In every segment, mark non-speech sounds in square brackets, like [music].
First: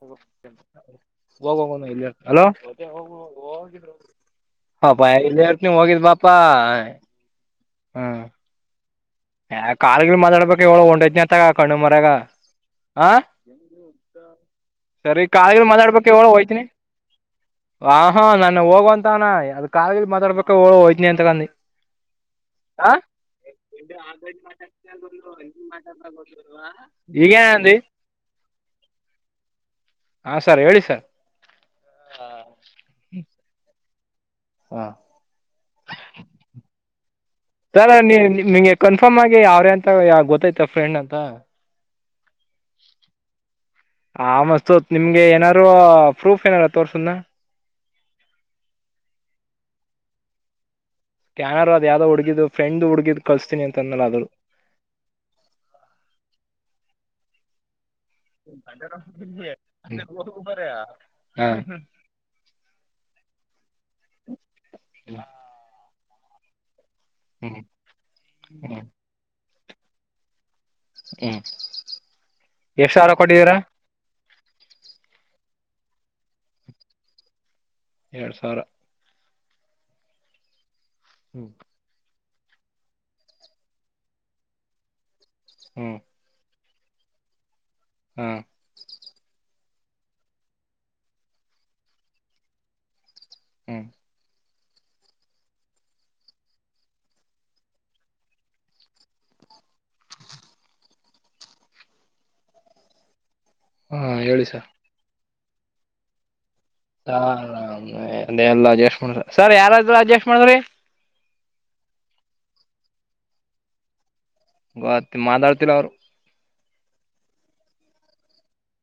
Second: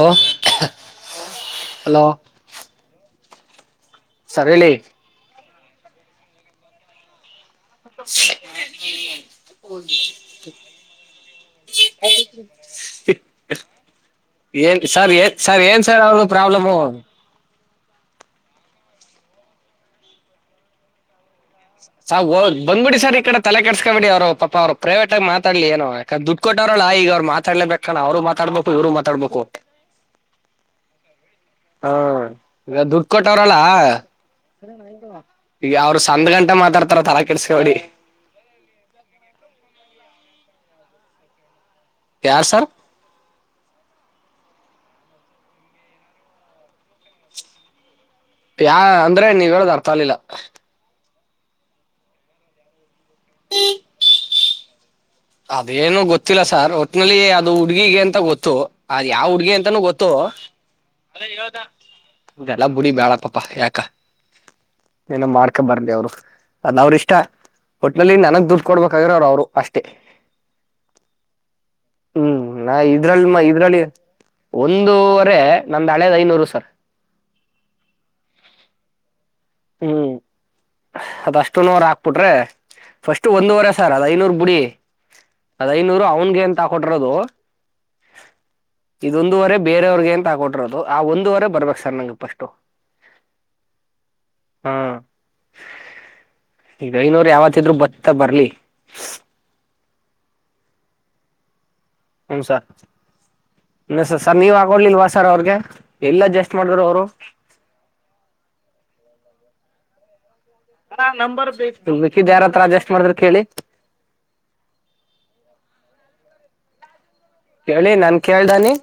Hello hello ಇಲೋ sir ಹೇಳಿ ಹಪಾ ಇಲ್ಲಿ ಎಟ್ ನಿಮ ಹೋಗಿದ್ ಬಾಪಾ [inaudible] ಯ ಕಲ್ಗಲ್ ಮಾತಾಡ್ಬೇಕಕ್ ಅವಳ ಒೊಂಡ್ೈ್ನ ಅತ್ತಗ ಕಣ್ಣು ಮರ್ಯಾಗ ಹ ಸರಿ ಕಳ ಮಾತಾಡ್ಬೇಕಳ ಹೋಗಯ್ತೀನಿ ಪ್ರಾಬ್ಲಮು ಆ ಹಾ ನ ಹೋಗುವ ಅಂತಾನ ಅ ಕಾಲಲಿ ಮಾತಾಡ್ಬೇಕ ಹ ಹೋಯ್ತನಿ ಅಂತಂದಿ ಸದ್ ಬಂದ್ಬಿಡಿ ಸರ್ ಈ ಕಡೆ ತಲೆ ಕೆಡಸ್ಕೊಬಿಡಿ ಅವರು ಪಾ ಅವರು ಪ್ರೈವೇಟ್ ಆಗ ಮಾತಾಡ್ಲಿ ಏೋ ಯಾಂದೆ ದುಡ್ಡು ಕೊಟ್ಟೋ್ರರು ಹಲ್ಲಾ ಈಗ ಅವ್ ಈಗೇನ್ ಅಂದಿ ಮಾತಾಡ್ೇಬೇಕಲ್ಲ ಅವ್ರು ಮಾತಾಡ್ಬೇಕು ಇವ್ರು ಮಾತಾಡ್ಬೇಕು ಹಾ ಸರ್ ಹೇಳಿ ಸರ್ ಹಾ ಈಗ ದುಖ ಕೊಟ್ಟವ್ರಲ್ಲ ಹ ಈಗ ಅವ್ರು ಸಂಂದ್ ಗಂಟ ಮಾತಾಡ್ತಾರ ತರ ಸರ ನೀ ನಿಮ್ಗೆ ಕನ್ಫರ್ಮ್ ಆಗಿ ಅವ್ರೆ ಅಂತ ಯಾವ ಗೊತ್ತೈತ ಫ್ರೆಂಡ್ ಅಂತ ಯಾರ ಸರ್ ಆ ಮಸ್ತ್ತ್ ನಿಮ್ಗೆ ಏನಾರು ಪ್ರೂಫ್ ಏನಾರು ತೋರ್ಸನ ಯ ಅಂದ್ರೆ ನೀವ ಹೇಳದ್ ಅರ್ಥ ಅಲಿಲ್ಲ ಸ್ಕ್ಯಾನರ್ ಅದು ಯಾವ್ದ ಹುಗಿದ ್ರೆಂಡ್ ಹುಡುಗಿದ ಕಳಸ್ತೀನಿ ಅಂತಂದಲ್ಲ ಅ್ರರು ಅದೇನು ಗೊತ್ತಿಲ್ಲ ಸಾರ್ ಒಟ್ನಲ್ಲಿ ಅದು ಹುಡ್ಗಿಗೆ ಅಂತ ಗೊತ್ತು ಅದ ಯಾವ್ ಹುಡ್ಗಿ ಅಂತಾನೂ ಗೊತ್ತು ಬ್ಬರೆಯಾ ಲ್ಲ ಬುಡಿ ಬ್ಯಾಳಪಪ್ಪ ಯಾಕ ಏನ ಮಾಡ್ಕೊ ಬರಲಿ ಅವ್ರು ಅದ ಅವ್ರ ಇಷ್ಟ ಹ್ಮ್ ಹೋಟ್ಲಲ್ಲಿ ನನಗ್ ದುಡ್ದ ಹ್ಮ್ ಕೊಡ್ಬೇಕಾದ್ರ ಅವ್ರ ಅವ್ರು ಅಷ್ಟೇ ಹ್ಮ್ ಹ್ಮ್ ನಾ ಎಷ್ಟ್ ಸಾವಿರ ಇದ್ರಲ್ಲಿ ಕೊಟ್ಟಿದ್ದೀರಾ ಇದ್ರಲ್ಲಿ ಒಂದೂವರೆ ನಂದ ಹಾಳಿಯದ್ ಐನೂರು ಸರ್ ಎರಡ್ ಸಾವಿರ ಹ್ಮ್ ಹ್ಮ್ ಅದಷ್ಟು ನ ರಾ ಟ್ರೆ ಫಸ್ಟ್ ಒಂದೂುವರೆ ಸರ್ ಅದ ಐನೂರು ಬಿಡಿ ಅದ ಹ್ಮ್ ಐನೂರು ಅವನ್ಿಗೆ ಕೊಟರೋದು ಹಾ ಬೇರೆಯವ್ರಿಗೆ ಎಂತ ಹಾಕಟಿರೋದು ಆ ಒಂದುವರೆ ಬರ್ಬೇಕಕ್ ಸರ್ ನಂ ಪಫಸ್ ಹ್ಮ್ ಹ್ಮ ಈಗನೂರು ಯಾವತ್ ಇದ್ರು ಬತ್ತ ಬರ್ಲಿ ಹ್ಮ ಹಾ ಸರ್ಸ ಸರ್ ಹೇಳಿ ನೀವ್ ಆಗೋಡ್ಲಿಲ್ವಾ ಸರ್ ಅವ್ರಗೆ ಎಲ್ಲ ಜಾಸ್ತಿ ಹ ಆಾಮ ಅ ಎಲ್ಲ ಅಡ್ಜಸ್ಟ್ ಮಾಡ್ರ ಸರ್ ಯಾರಾದ್ರರು ಅಡ್ಜಸ್ಟ್ ಮಾಡ್ರಿ ಹ ನಂಬರ್ ಬೇಕ ಮಕ್ಕಿದ್ದ್ ಯಾರತ್ರ ಅಡ್ಜಸ್ಟ್ ಮಾಡಿದ್ರ ಕೇಳಿ ಗತ್ತ ಮಾದಾಳ್ತಿ ಅವರು ಹೇಳಿ ನನ್ ಕೇೇಳ್ದಾನಿ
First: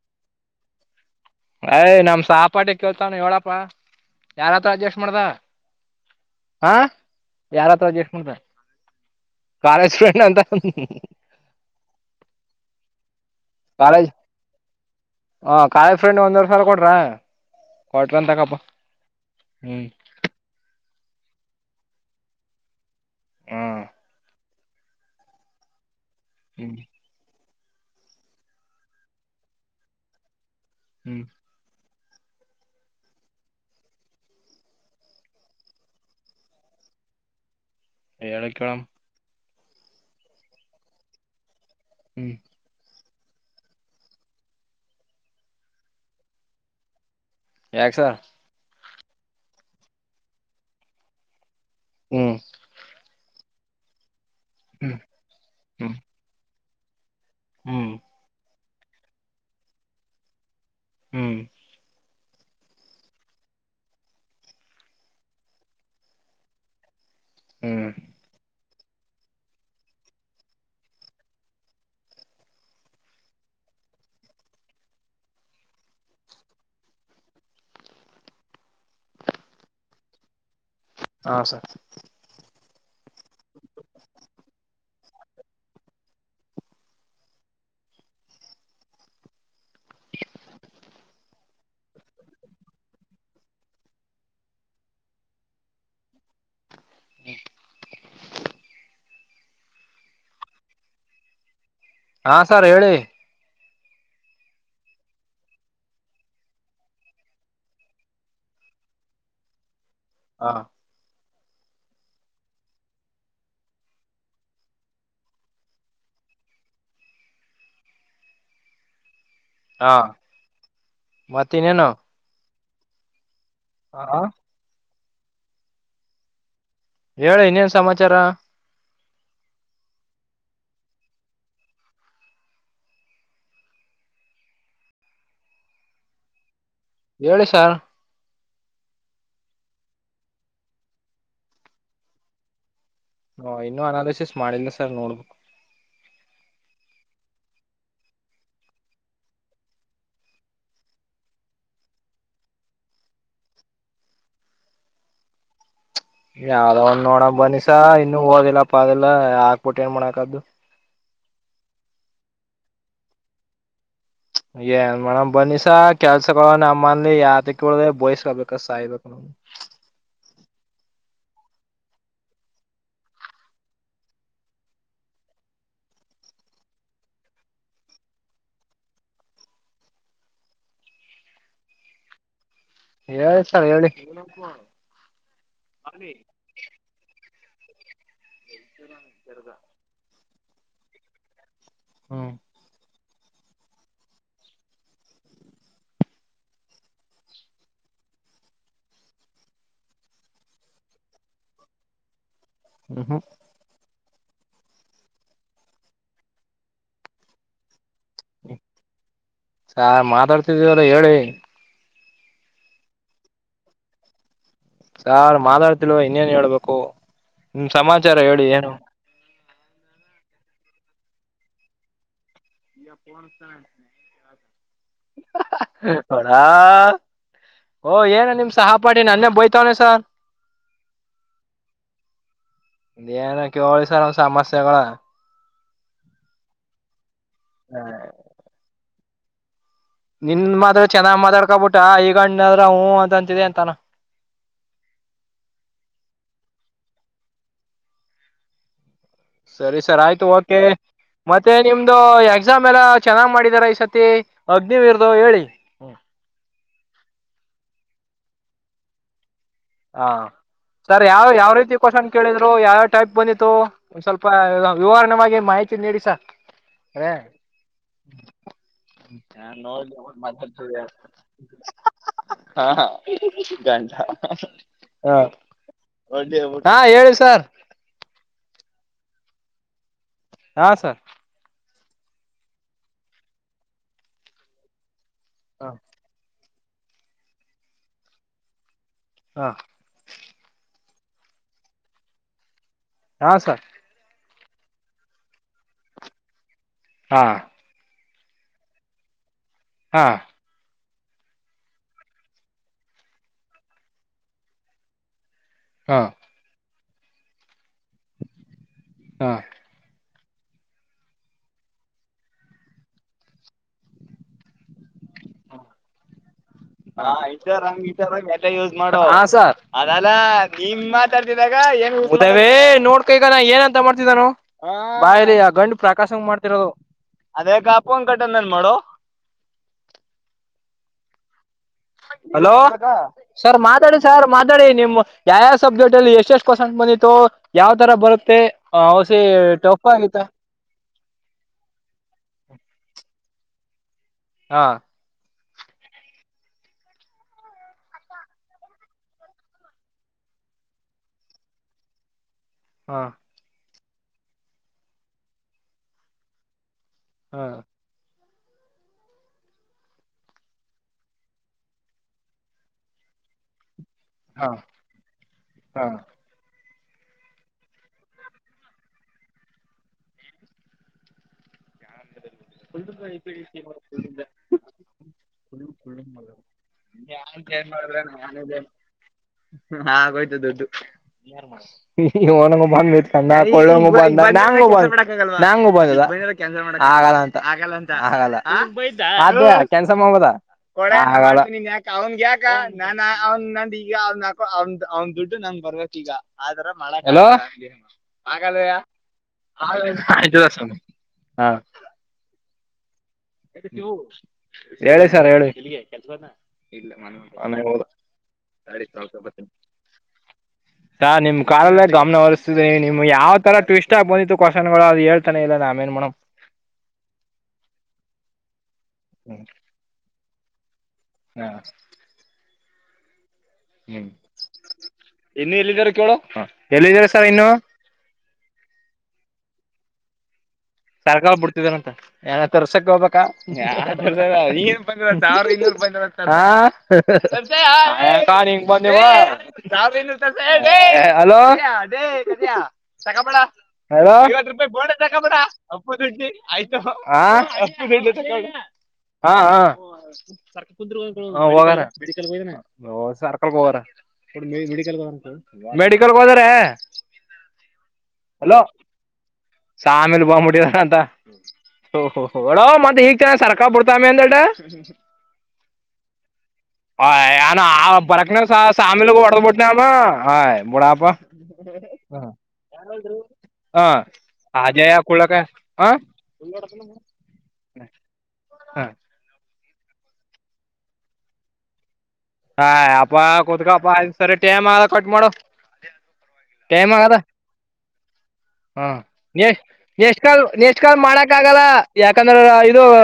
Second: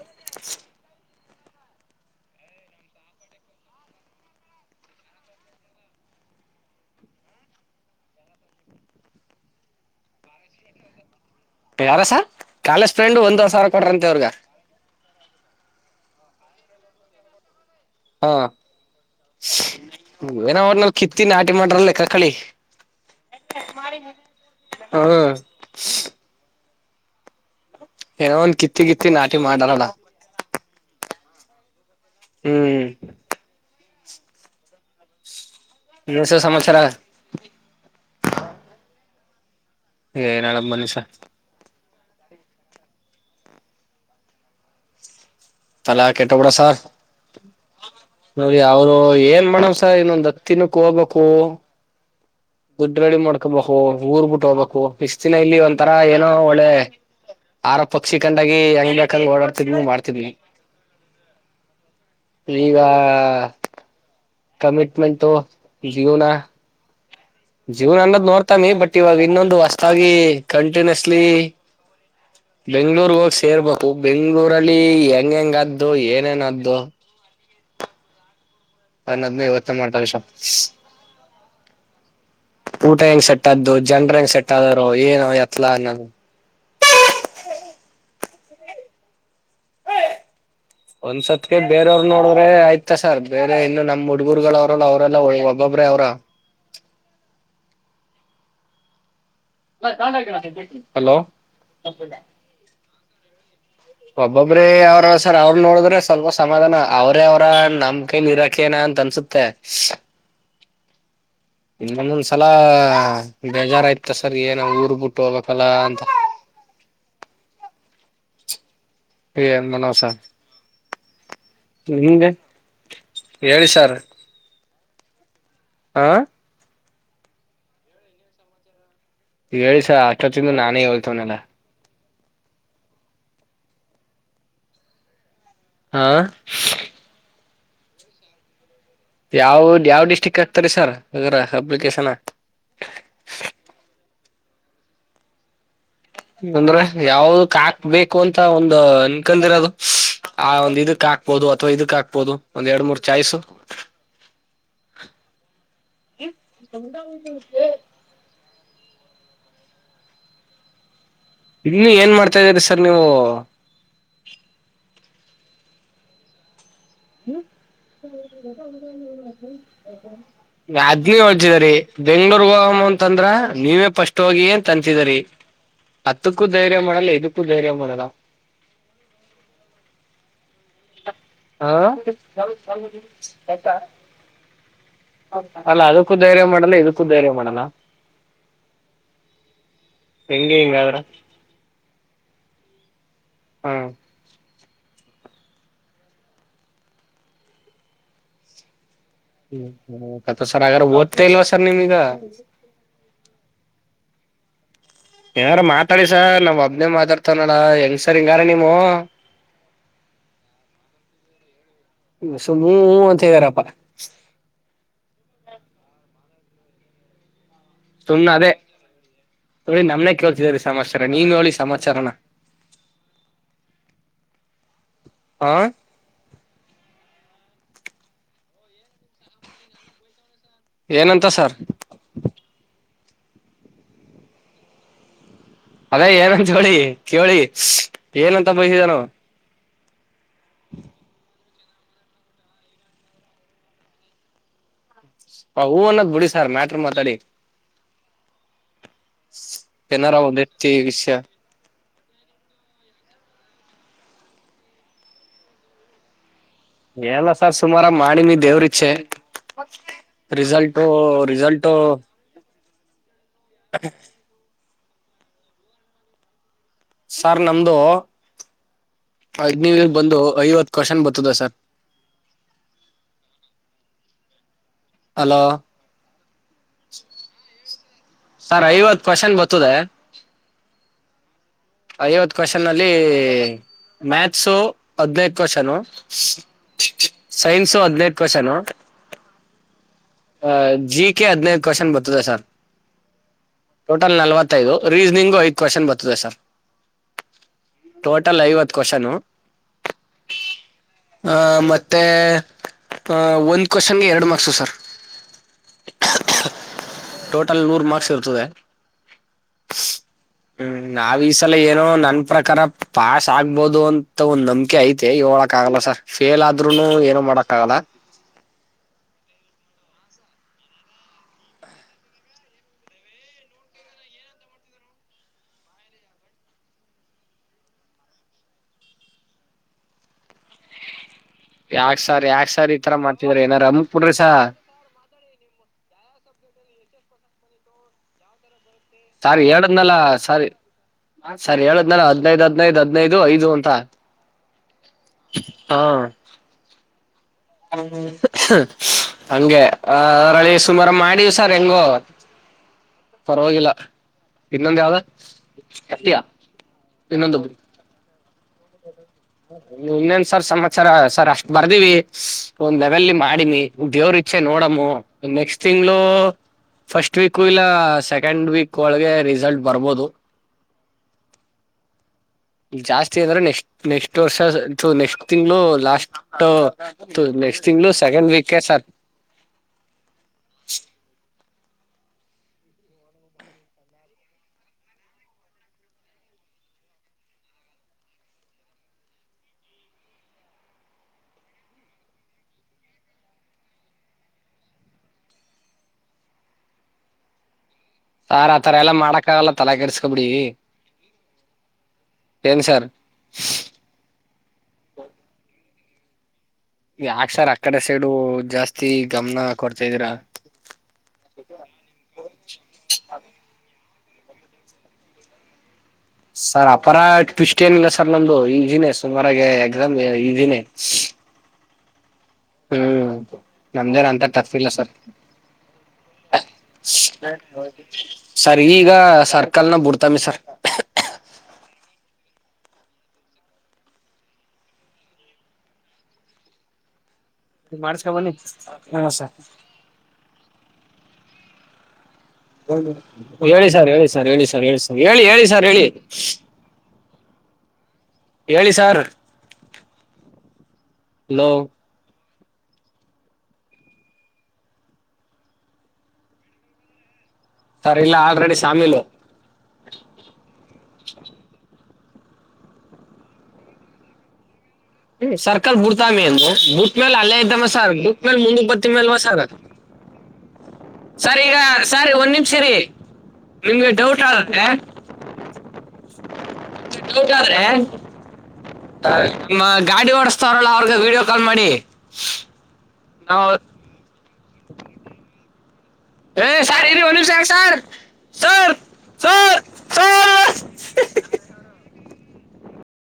ಯ್ ನಮ ಸಹಪಾಟಿ ಕೇಳ್ತಾನ ಹೇಳಡಪ್ಪ ಯಾರತ್ರ ಅಡ್ಜಸ್ಟ್ ಮಾಡ್ದ ಹಾ ಯಾರತ್ರ ಜಸ್ಕತ ಕಾಲೇಜ್ ಫ್ರೆಂಡ್ ಅಂತ ಯಾರ ಸರ್, ಕಾಲೇಜ್ ಫ್ರೆಂಡು ಒಂದು ಕಾಲೇಜ್ ಹ ಕಾಲೇಜ್ ಫ್ರೆಂಡ್ ಒಂದವರೆ ಸಲ ಕೊಡ್ರ ಹಾ ಏನ ಅವರ್ನಲ್ ಕಿತ್ ಇತ್ತ ನಾಟಿ ಮಾಡ್ರಲ್ಲ ಕಕಳಿ ಹ ಹ್ಮ ಹ್ಮ ಏನೋ ಒಂದ ಕಿತ್ತಿ ಕಿತ್ತಿ ನಾಟಿ ಮಾಡಾರಲ್ಲ ಹ್ಮ್ ಹ್ಮ್ ನೀಸ ಸಮಾಚಾರ ಏಳಕ್ಕೋಳ ಏನಳ ಬನಿಸ ಹ್ಮ್ ತಲಾ ಕೆಟ್ಟಬಡ ಸಾರ್ ಯಾಕ ಸರ್ ನೋ ಅವರು ಏನ್ ಮಾಡವ್ಸ ಇನ್ನೊಂದ್ ಹತ್ತಿನಕ್ಕೆ ಹೋಗ್ಬೇಕು ಹ್ಮ್ ಗುಡ್ ರಡಿ ಮಾಡ ಹಾಕಬಹು ಊರ್ ಬಿಟ್ಟ ಹೋಗಬೇಕು ಹ್ಮ್ ಬಿಸ್ತಿನ ಇಲ್ಲಿ ಒಂ ತರ ಏನೋ ಒಳ್ಳೆ ಆರ ಹ್ಮ್ ಹ್ಮ್ ಪಕ್ಷಿ ಕಂಡಾಗಿ ಹೆಂಗ್ ಬೇಕಾದ ಓಡಾಡ್ತಿದ್ವಿ ಮಾಡ್ತಿದ್ವಿಿ ಹ್ಮ್ ನೀಗ ಕಮಿಟ್ಮೆಂಟ್ ಜೀವುನಾ ಹ್ಮ್ ಜೀವನ್ ಅನ್ನೋದ್ ನೋಡ್ತಾನಿ ಬಟ್ ಇವಾಗ ಇನ್ನೊಂದು ಹೊಸತಾಗಿ ಕಂಟಿನ್ಯೂಸ್ಲಿ ಹ್ಮ ಬೆಂಗ್ಳೂರ್ ಹೋಗಿ ಸೇರ್ಬೇಕು ಬೆಂಗ್ಳೂರಲ್ಲಿ ಹೆಂಗ್ ಹೆಂಗದ್ದು ಏನೇನದ್ದು ಹ ನದ್್ಮೆ ಇವತ್ತ ಮಾಡ್ತಾವ ವಿಷ ಹಾ ಸರ್ ಊಟ ಹೆಂಗ್ ಸೆಟ್ ಆದದ್ದು ಜನ್ರ ಹೆಂಗ್ ಸೆಟ್ ಆದದರು ಏನ ಎತ್ಲ ಅನ್ನೋದು ಹ ಒಂದಸತ್ ಅ ಬೇರೆಯವ್ರರು ನೋಡ್ರೆ ಆಯ್ತಾ ಸರ್ ಬೇರೆ ಇನ್ನು ನಮ್ಮ್ ಹುಡ್ಗುರುಗಳ ಅವ್ರಲ್ಲ ಅವ್ರರೆಲ್ಲಾ ಒಬ್ಬೊಬ್ರೆ ಅವ್ರ ಹ ಹಾಲೋ ಹಾ ಸರ್ ಹೇಳಿ ಹೌ ಒಬ್ಬೊಬ್ರ ಅವ್ರ ಸರ್ ಅವ್ರ ನೋಡಿದ್ರೆ ಸ್ವಲ್ಪ ಸಮಾಧಾನ ಅವ್ರೇ ಅವರ ನಮಮ್ಮ ಕೈಲಿ ಇರಾಕ ನ ಅಂತ ಅನ್ಸ ಸುತ್ತೆ ಹಾ ಮಂದೊಂದ್ಸಲ ಬೇಜಾರಾಯಯ್ತ ಸರ್ ಏನ ಊರ್ ಬಿಟ್ಟು ಹೋಗ್ಬೇಕಲ್ಲ ಅಂತ [inaudible] ಹಾ ಮನವಸ ಮತ್ತ ಇನ್ನೇನು ನಿಗೆ ಹೇಳಿ ಸರ್ ಹ ಆಾ ಹೇಳ ಇನ್ನೇನ್ ಸಮಾಚಾರ ಹೇಳಿಿಸ ಅಷ್ಟೊತ್ತಂದು ನಾನೇ ಹೇಳ್ತವನೆಲ್ಲ ಹಾ ಹೇಳಿ ಸಾರ್ ಯಾವ ಯಾವ್ ಡಿಸ್ಟ್ರಿಕ್ ಹಕ್ತಾರೆ ಸರ್ ಅಪ್ಲಿಕೇಶನ್ ಹ ಇನ್ನುೂ ಅನಾಲಸಿಸ ಮಾಡಿಲ್ಲ ಸರ್ ನೋಡ್ಬು ಅಂದ್ರೆ ಯಾವದಕ್ ಹಾಕ್ಬೇಕು ಅಂತ ಒಂದ ಅನ್ಕಂದಿರದು ಆ ಒಂದ್ ಇದಕ್ ಹಾಕ್ಬೋದು ಅಥವಾ ಇದಕ್ ಹಾಕ್ಬೋದು ಒಂದ್ ಎರಡ್ ಮೂರ್ ಚಾಯ್ಸು [inaudible] ಯಾವ್ದೋ ಒಂದ್ ನೋಡ ಬನಿಸ ಇನ್ನುೂ ಹೋಗಿಲ್ಲಪ್ಪ ಅಲ್ಲ ಹಾಕ್ಬಿಟ್ಟ ಏನ್ ಮಾಡೋಾಕದ್ದು ಇನ್ನು ಏನ್ ಮಾಡ್ತಾ ಇದ್ದೀರಿ ಸರ್ ನೀವು ಏನ್ ಮಾಡೇಡಮ್ ಬನಿಸ ಕೆಲ್ಸ ಮನ್ಲಿ ಯಾದಕ್ಕೆ ಒ ಬಯಸ್ಕಬೇಕ ಸಾಯ್ಬೇಕ ನ ಅದ್ನೇ ಹೊಳ್ತಿದರಿ ಬೆಂಗ್ಳೂರ್ ಹೋಗ ಅಂತಂದ್ರ ನೀವೇ ಫಸ್ಟ್ ಹೋಗಿ ಏನ್ ಅಂತಿದರಿ ಹತ್ತಕ್ಕೂ ಧೈರ್ಯ ಮಾಡಲ್ಲ ಇದಕ್ಕೂ ಧೈರ್ಯ ಮಾಡದ ಹಾ ಹೇಳಿ ಸರ್ ಹೇಳಿ ಅಲ್ಲ ಅದಕ್ಕೂ ಧೈರ್ಯ ಮಾಡಲ್ಲ ಇದಕ್ಕೂ ಧೈರ್ಯ ಮಾಡಲ್ಲ ಸರ್ದಾ ಹೆಂಗಗೆ ಹೆಿಂಗಾದ್ರ ಹ್ಮ ಹ್ಮ ಹ್ಮ ಸರ್ ಹಾಗ್ರ ಓದ್ತಾ ಇಲ್ವಾ ಸರ್ ನಿಮ್ೀಗ ಹ್ಮ್ ಹ್ಮ ಯಾರ ಮಾತಾಡಿಸರ್ ನಾವ್ ಒಬ್ಬನೇ ಮಾತಾಡ್ತವ್ಡ ಹೆಂಗ್ ಸರ್ ಹಿಂಗಾರ ನೀವು ನಾ ಮಾತಾಡ್ತಿದ್ದೀವಲ್ಲ ಹೇಳಿ ಸುಮ್ಮ ಹೂ ಅಂತಿದಿರಪ್ಪ ಸಾರ್ ಮಾತಾಡ್ತಿಲ್ವ ಇನ್ನೇನ್ ಹೇಳ್ಬೇಕು ನಿಮ್ ಸಮಾಚಾರ ಸುಮ್ನೆ ಹೇಳಿ ಅದೇ ಏನು. ನೋಡಿ ನಮ್ನೆ ಕೇಳ್ತಿದೀ ಸಮಾಚಾರ ನೀನ್ ನೋಲಿ ಸಮಾಚಾರನ [inaudible] ಹ ಹ ಹ ಓ ಏನ ನಿಮ್ ಸಹಪಾಠಿ ನನ್ನೇ ಬೋಯ್ತವನೆ ಸಾ ಏನಂತ ಸರ್ ಇ ಏನ ಕೇಳಿ ಸರ್ ಒಂದ ಸಮಸ್ಯೆಗಳ. ಅದೇ ಏನನ್ ಚೋಳಿ ಕೇಳಿ ಏನಂತ ಬೈದಿದಾನು ನಿನ್ ಮಾತ್ರ್ರ ಚೆನ್ನಾಗ್ ಮಾತಾಡ್ಕಬಿಟ್ಟ ಈಗಣ್ಣದ್ರ ಹೂ ಅಂತಂತಿದೆ ಅಂತಾನ ಆ ಹೂ ಅನ್ನುದ ಬಿಡಿ ಸರ ಮ್ಯಾಟರ್ ಮಾತಾಡಿ. ಸರಿ ಸರ್ ಏನಾರ ಆಯ್ತು ಓಕೆ ಒಂದೆತ್ತಿ ವಿಷಯ ಮತ್ತೆ ನಿಮ್ದ ದು ಎಕ್ಸಾಮ್ ಎಲ್ಲ ಚೆನ್ನಾಗ್ ಮಾಡಿದಿದ್ದಾರೆ ಈ ಸತಿ ಆಗ್ನಿವೀರದೂ ಹೇಳಿ. ಎಲ್ಲ ಸರ್ ಸುಮಾರ ಮಾಡಿಮಿ ದೇವ್ರ ಇಚ್ಚೆ ಹಾ ರಿಸಲ್ಟ್ ಸರ್ ಯಾವ್ ಯಾವ ರೀತಿ ಕೋಸನ್ ಕೇಳಿದ್ರು ಯಾವ್ಯಾವ ಟೈಪ್ ಬಂದಿತ್ತು ಒಂದ್ ಸ್ವಲ್ಪ ವಿವಾರಣೆ ಮಾಡ್ ಗೆ ಮಾಹಿತಿ ನೀಡಿ ಸರ್ ಸರ್ ನಮ್ದು ಅಗ್ನಿವಿಗ್ ಬಂದು ಐವತ್ ಕ್ವಶನ್ ಬರ್ತದೆ ಸರ್ [unintelligible] ಹಾ ಹಾ [unintelligible] ಹಲೋ ಹಾ ಹೇಳಿ ಸರ್ ಸರ್ ಐವತ್ತು ಕ್ವಾಶನ್ ಬರ್ತದೆ. ಹಾ ಸರ್ ಐವತ್ ಕ್ವಶನ್ ಅಲ್ಲಿ ಮ್ಯಾಥ್ಸು ಹದನೈದು ಕ್ವಶನು ಸೈನ್ಸು ಹದಿನೈದು ಕ್ವಷನು. ಹಾ ಜಿ ಕೆ ಹದ್ನೈದು ಕ್ವಶನ್ ಬರ್ತದೆ ಸರ್ ಹಾ ಸರ್ ಟೋಟಲ್ ನಲ್ವತ್ತು ದು ರೀಸನಿಂಗು ಐದು ಕ್ವಶನ್ ಬರ್ತದೆ ಸರ್ ಹಾ ಟೋಟಲ್ ಐವತ್ತು ಕ್ವಶನು ಹಾ ಆ ಮತ್ತೆ ಅ ಒಂದ್ ಕ್ವಶನ್ಗೆ ಎರಡು ಮಾರ್ಕ್ಸು ಸರ್ ಹಾ ಟೋಟಲ್ ನೂರು ಮಾರ್ಕ್ಸ್ ಇರ್ತದೆ ಹಾ ಹ್ಮ್ ನಾವ್ ಈ ಸಲ ಏನೋ ನನ್ ಪ್ರಕಾರ ಪಾಸ್ ಆಗ್ಬೋದು ಅಂತ ಒಂದ್ ನಂಬಿಕೆ ಐತೆ ಆಗಲ್ಲ ಸರ್ ಫೇಲ್ ಆದ ಹಾ ಸರ್ ಅದಲ್ಲಾ ನಿಮ್ ಮಾತಾಡ್ತಿದಾಗ ನೋಡ್ಕ ಈಗ ನಾ ಏನಂತ ಮಾಡ್ತಿದ್ದಾನು ಬಯ್ರಿ ಆ ಗಂಡು ಪ್ರಕಾಶಂಗ ಮಾಡ್ತಿರೋದು. ಅದೇ ಕಾಪಂ ಕಟನ್ನ್ ಮಾಡೋ [inaudible] ಯಾಕ್ ಸರ್ ಯಾಕ್ ಹಲೋ ಸರ್ ಈ ತರ ಮಾಡ್ತಿದ್ರಿ ಸರ್ ಏನಾರ ಅಮಕ್ ಮಾತಾಡಿ ಬಿಡ್ರಿ ಸ ಸಾರ್ ಮಾತಾಡಿ ನಿಮ್ಮ್ ಯಾವ್ಯ ಸಬ್ಜೆಕ್ಟ್ ಅಲ್ಲಿ ಎಷ್ಟೆಷ್ಟ ಇ ಪರ್ಸೆಂಟ್ ಬಂದಿತ್ತು ಯಾವ್ ತರ ಬರುತ್ತೆ. ಔಸಿ ಸರಿ ಟಫ್ ಹೇಳಏದ್ನೆಲ ಆಗಿತ್ತ ಸರಿ ಸರಿ ದ್ನಲ ಹದ್ನೈದ ಹದ್ನೈದು ಹದ್ನೈದು ಇದು ಐದು ಅಂತ ಹಾ ಹಾ ಹ್ಮ [unintelligible] ಹಂಗೆ ಅದರಲ್ಲಿಿ ಸುಮಾರು ಮಾಡಿವ್ ಸರ್ ಹೆಂಗೋ ಹಾ ಪರವಾಗಿಲ್ಲ ಇನ್ನಂದ ಯಾವ್ದ ಎತಿಯಾ ಇನ್ನೊಂದು ಹಾ ಹ [unintelligible] ಇನ್ನೇನ್ ಸರ್ ಸಮಾಚಾರ ಸರ್ ಅಷ್ಟ ಬರ್ದಿವವಿ ಒಂದ್ ಲೆವೆಲ್ ಮಾಡಿನಿ ದೇವರು ಇಛೆ ಹಾ ನೋಡಮ್ಮ ನೆಕ್ಸ್ಟ್ ಹಾ ತಿಂಗ್ಗಳು ಫಸ್ಟ್ ವೀಕು ಇಲ್ಲ ಸೆಕೆಂಡ್ ವೀಕ್ ಒಳಗೆ ರಿಸಲ್ಟ್ ಬರ್ಬೋದು ಟ [unintelligible] ಕೊೊಂಡ [unintelligible] ನೆಕ್ಸ್ಟ್ ನೆಕ್ಸ್ಟ್ ವರ್ಷ ನೆಕ್ಸ್ಟ್ ತಿಂಗ್ಗಳು ಲಾಸ್ಟ್ ನೆಕ್ಸ್ಟ್ ತಿಂಗಂಗಳು ಸೆಕೆಂಡ್ [unintelligible] ಸೆಕೆಂಡ್ ವೀಕ್ ಸರ್ ಹಾಗೋಯಿತು [inaudible] ಹನಂಗ ಬಂದಟ್ ಕೊಳ್ಳಂಗ ಬ ನಂಗ ಬ ನಂಗ ಬಂದದ [unintelligible] ಕೆನ್ಸ ಮಾಡಬದ [unintelligible] ಕೊ ಯಾಕ ಅವನ್ ಯಾಕ ನಾನ ಅವನ್ ನಂದ ಈಗ ಅವಕ ಅವ ಅವ್ನ್ ದುಡ್ಡು ನಮ್ದ [unintelligible] ಬರ್ಬೇಕ ಈಗ [unintelligible] ಸಾರ್ ಆತರ ಎಲ್ಲಾ ಮಾಡಕ ಆಗಲ್ಲ ತಲೆ ಕೆಡ್ಸ್ಕೊ ಬಿಡಿ ಹಾ ಏನ್ ಸರ್ ಹೇಳಿ ಸರ್ ಹೇಳಿ ಸರ್ ಯಾಕ್ಸಾರ್ ಆ ಕಡೆ ಸೈಡು ಜಾಸ್ತಿ ಗಮನ ಕೊಡ್ತಾ ಇದ್ದೀರಾ ಸ ನಿಮ್ ಕಲ್ಲೇ ಗಮನ ಹರಿಸ್ತಿದೀಿ ನಿಮ್ ಯಾವ್ ತರ ಟೂರಿಸ್ಟ್ [unintelligible] ಇಷ್ಟ ಬಿತ್ತು ಕ್ವಶನ್ಗಳು ಅ ಹಳ್ತಾನ ಇಲ್ಲ ನಾ [unintelligible] ಸರ್ ಅಪರ ಿಸ್್ಟ್ ಏನಿಲ್ಲ ಸರ್ ನಮ್ದು ಈ ದಿನೇ ಸುಮಾರಾಗ ಹ್ಮ್ ಎಕ್ಸಾಮ್ ಈ ದಿನೇ [unintelligible] ಹಾ [unintelligible] ಹ್ಮ್ ಹ್ಮ್ ನಮ್ದೇನು ಅಂತ ಟಫ್ ಇಲ್ಲ ಸರ್ ಹ ಎಲ್ಲಿದ್ದೀರಾ ಸರ್ ಇನ್ನು ಸರ್ ಈಗ ಸರ್ಕಲ್ನ ಬಡ್ತಾಮಿ ಸರ್ [unintelligible] ತರ್ಕ ಬಿಡ್ತಿದನಂತ ಏನ ತರ್ಸಕ್ ಹೋಗ್ [unintelligible] ಹಾ [unintelligible] ಬಂದ ಹ ಸರ್ ಹಲೋ [unintelligible] ಸಕಬಳ ಹೇಳಿ ಸರ್ ಹೇಳಿ ಸರ್ ಹೇಳಿ ಸರ್ ರೂಪಾಯ ಹೇಳಿ ಬೋರ್ಡ್ ಸರ್ ಹೇಳಿ ಸಕಬಳ ಹೇಳಿ ಸರ್ [unintelligible] ಹೇಳಿ ಅಪ್ಪ ದುಡ್ಡಿ ಆಯ್ತ ಅಪ್ಪಡ್ ಹೇಳಿ [unintelligible] ಸರ್ ಹಾ ಹ ಹ [unintelligible] ಸರ್ಕಲ್ ಹಲೋ ಗರ [unintelligible] ಮೆಡಿಕಲ್ ಮೆಡಿಕಲ್ ವರ [unintelligible] ಸರ್ ಇಲ್ಲ ಆಲ್ರೆಡಿ ಸಾಮೀಲು ಸಾಮೇಲು ಬೋಗ್ ಮುಟ್ಟಿದಾರ ಅಂತ [inaudible] ಹೊ ಹೋ ಹ್ ಅಳ ಮತ್ತತ್ ಹ ಈಗ್ ಚನ ಸರಕ ಬಿಡ್ತಾಮಿ ಅಂದೇಟ [unintelligible] ಹ್ಮ್ ಸರ್ಕಲ್ ಬ ಬಿಡ್ತಾಮಿ ಏನು ಬಟ್ ಮೇಲೆ ಅಲ್ಲೇ ಯಾನ ಇದ್ದಮ್ಮ ಆ ಸರ್ ಬುಟ್ ಮೇಲೆ ಬರಕ್ನ ಮುಂದ ಬರ್ತಮಿ ಸಾಮಿಲ್ಗ ಅಲ್ವಾ ಸರ್ ಹೊಡೆದ್ಬಿಟ್ನ ಅವ ಆಯ್ ಬಿಡಪ್ಪ [unintelligible] ಸರ್ ಈಗ ಸರ್ ಹಾ ಒಂದ್ ನಿಮ್ಷರಿ ನಿಮ್ಗೆ ಹ ಡೌಟ್ ಆದ ಅಜಯ ಕುೂಳಕ ಹ [unintelligible] ೋಟ್ರೆ ಹ ಸ [unintelligible] ಗಾಡಿ ಓಡಸ್ತವಾರಲ್ಲ ಅವರಿಗೆ ವೀಡಿಯೋ ಕಾಲ್ ಮಾಡಿ [inaudible] ಹಾ ಅಪ್ಪ ನಾವು ಕುತ್ಕಪ್ಪಾ ಅ್ ಸರಿ ಟೈಮ್ ಆದ ಕಟ್ ಮಾಡು [unintelligible] ಹಏ ಸಾರ್ ಹೇಳರಿ ಒನಲ್ ಸಾರ್ ಸಾರ್ [unintelligible] ಹಾ ನ ನಷ್ಟ ಕಾಲ್ ಸರ್ ನಷ್ಟ ಕಾಲ್ ಮಾಡಕ್ ಆಗಲ್ಲ ಯಾಕಂದ್ರೆ ಇದು [unintelligible]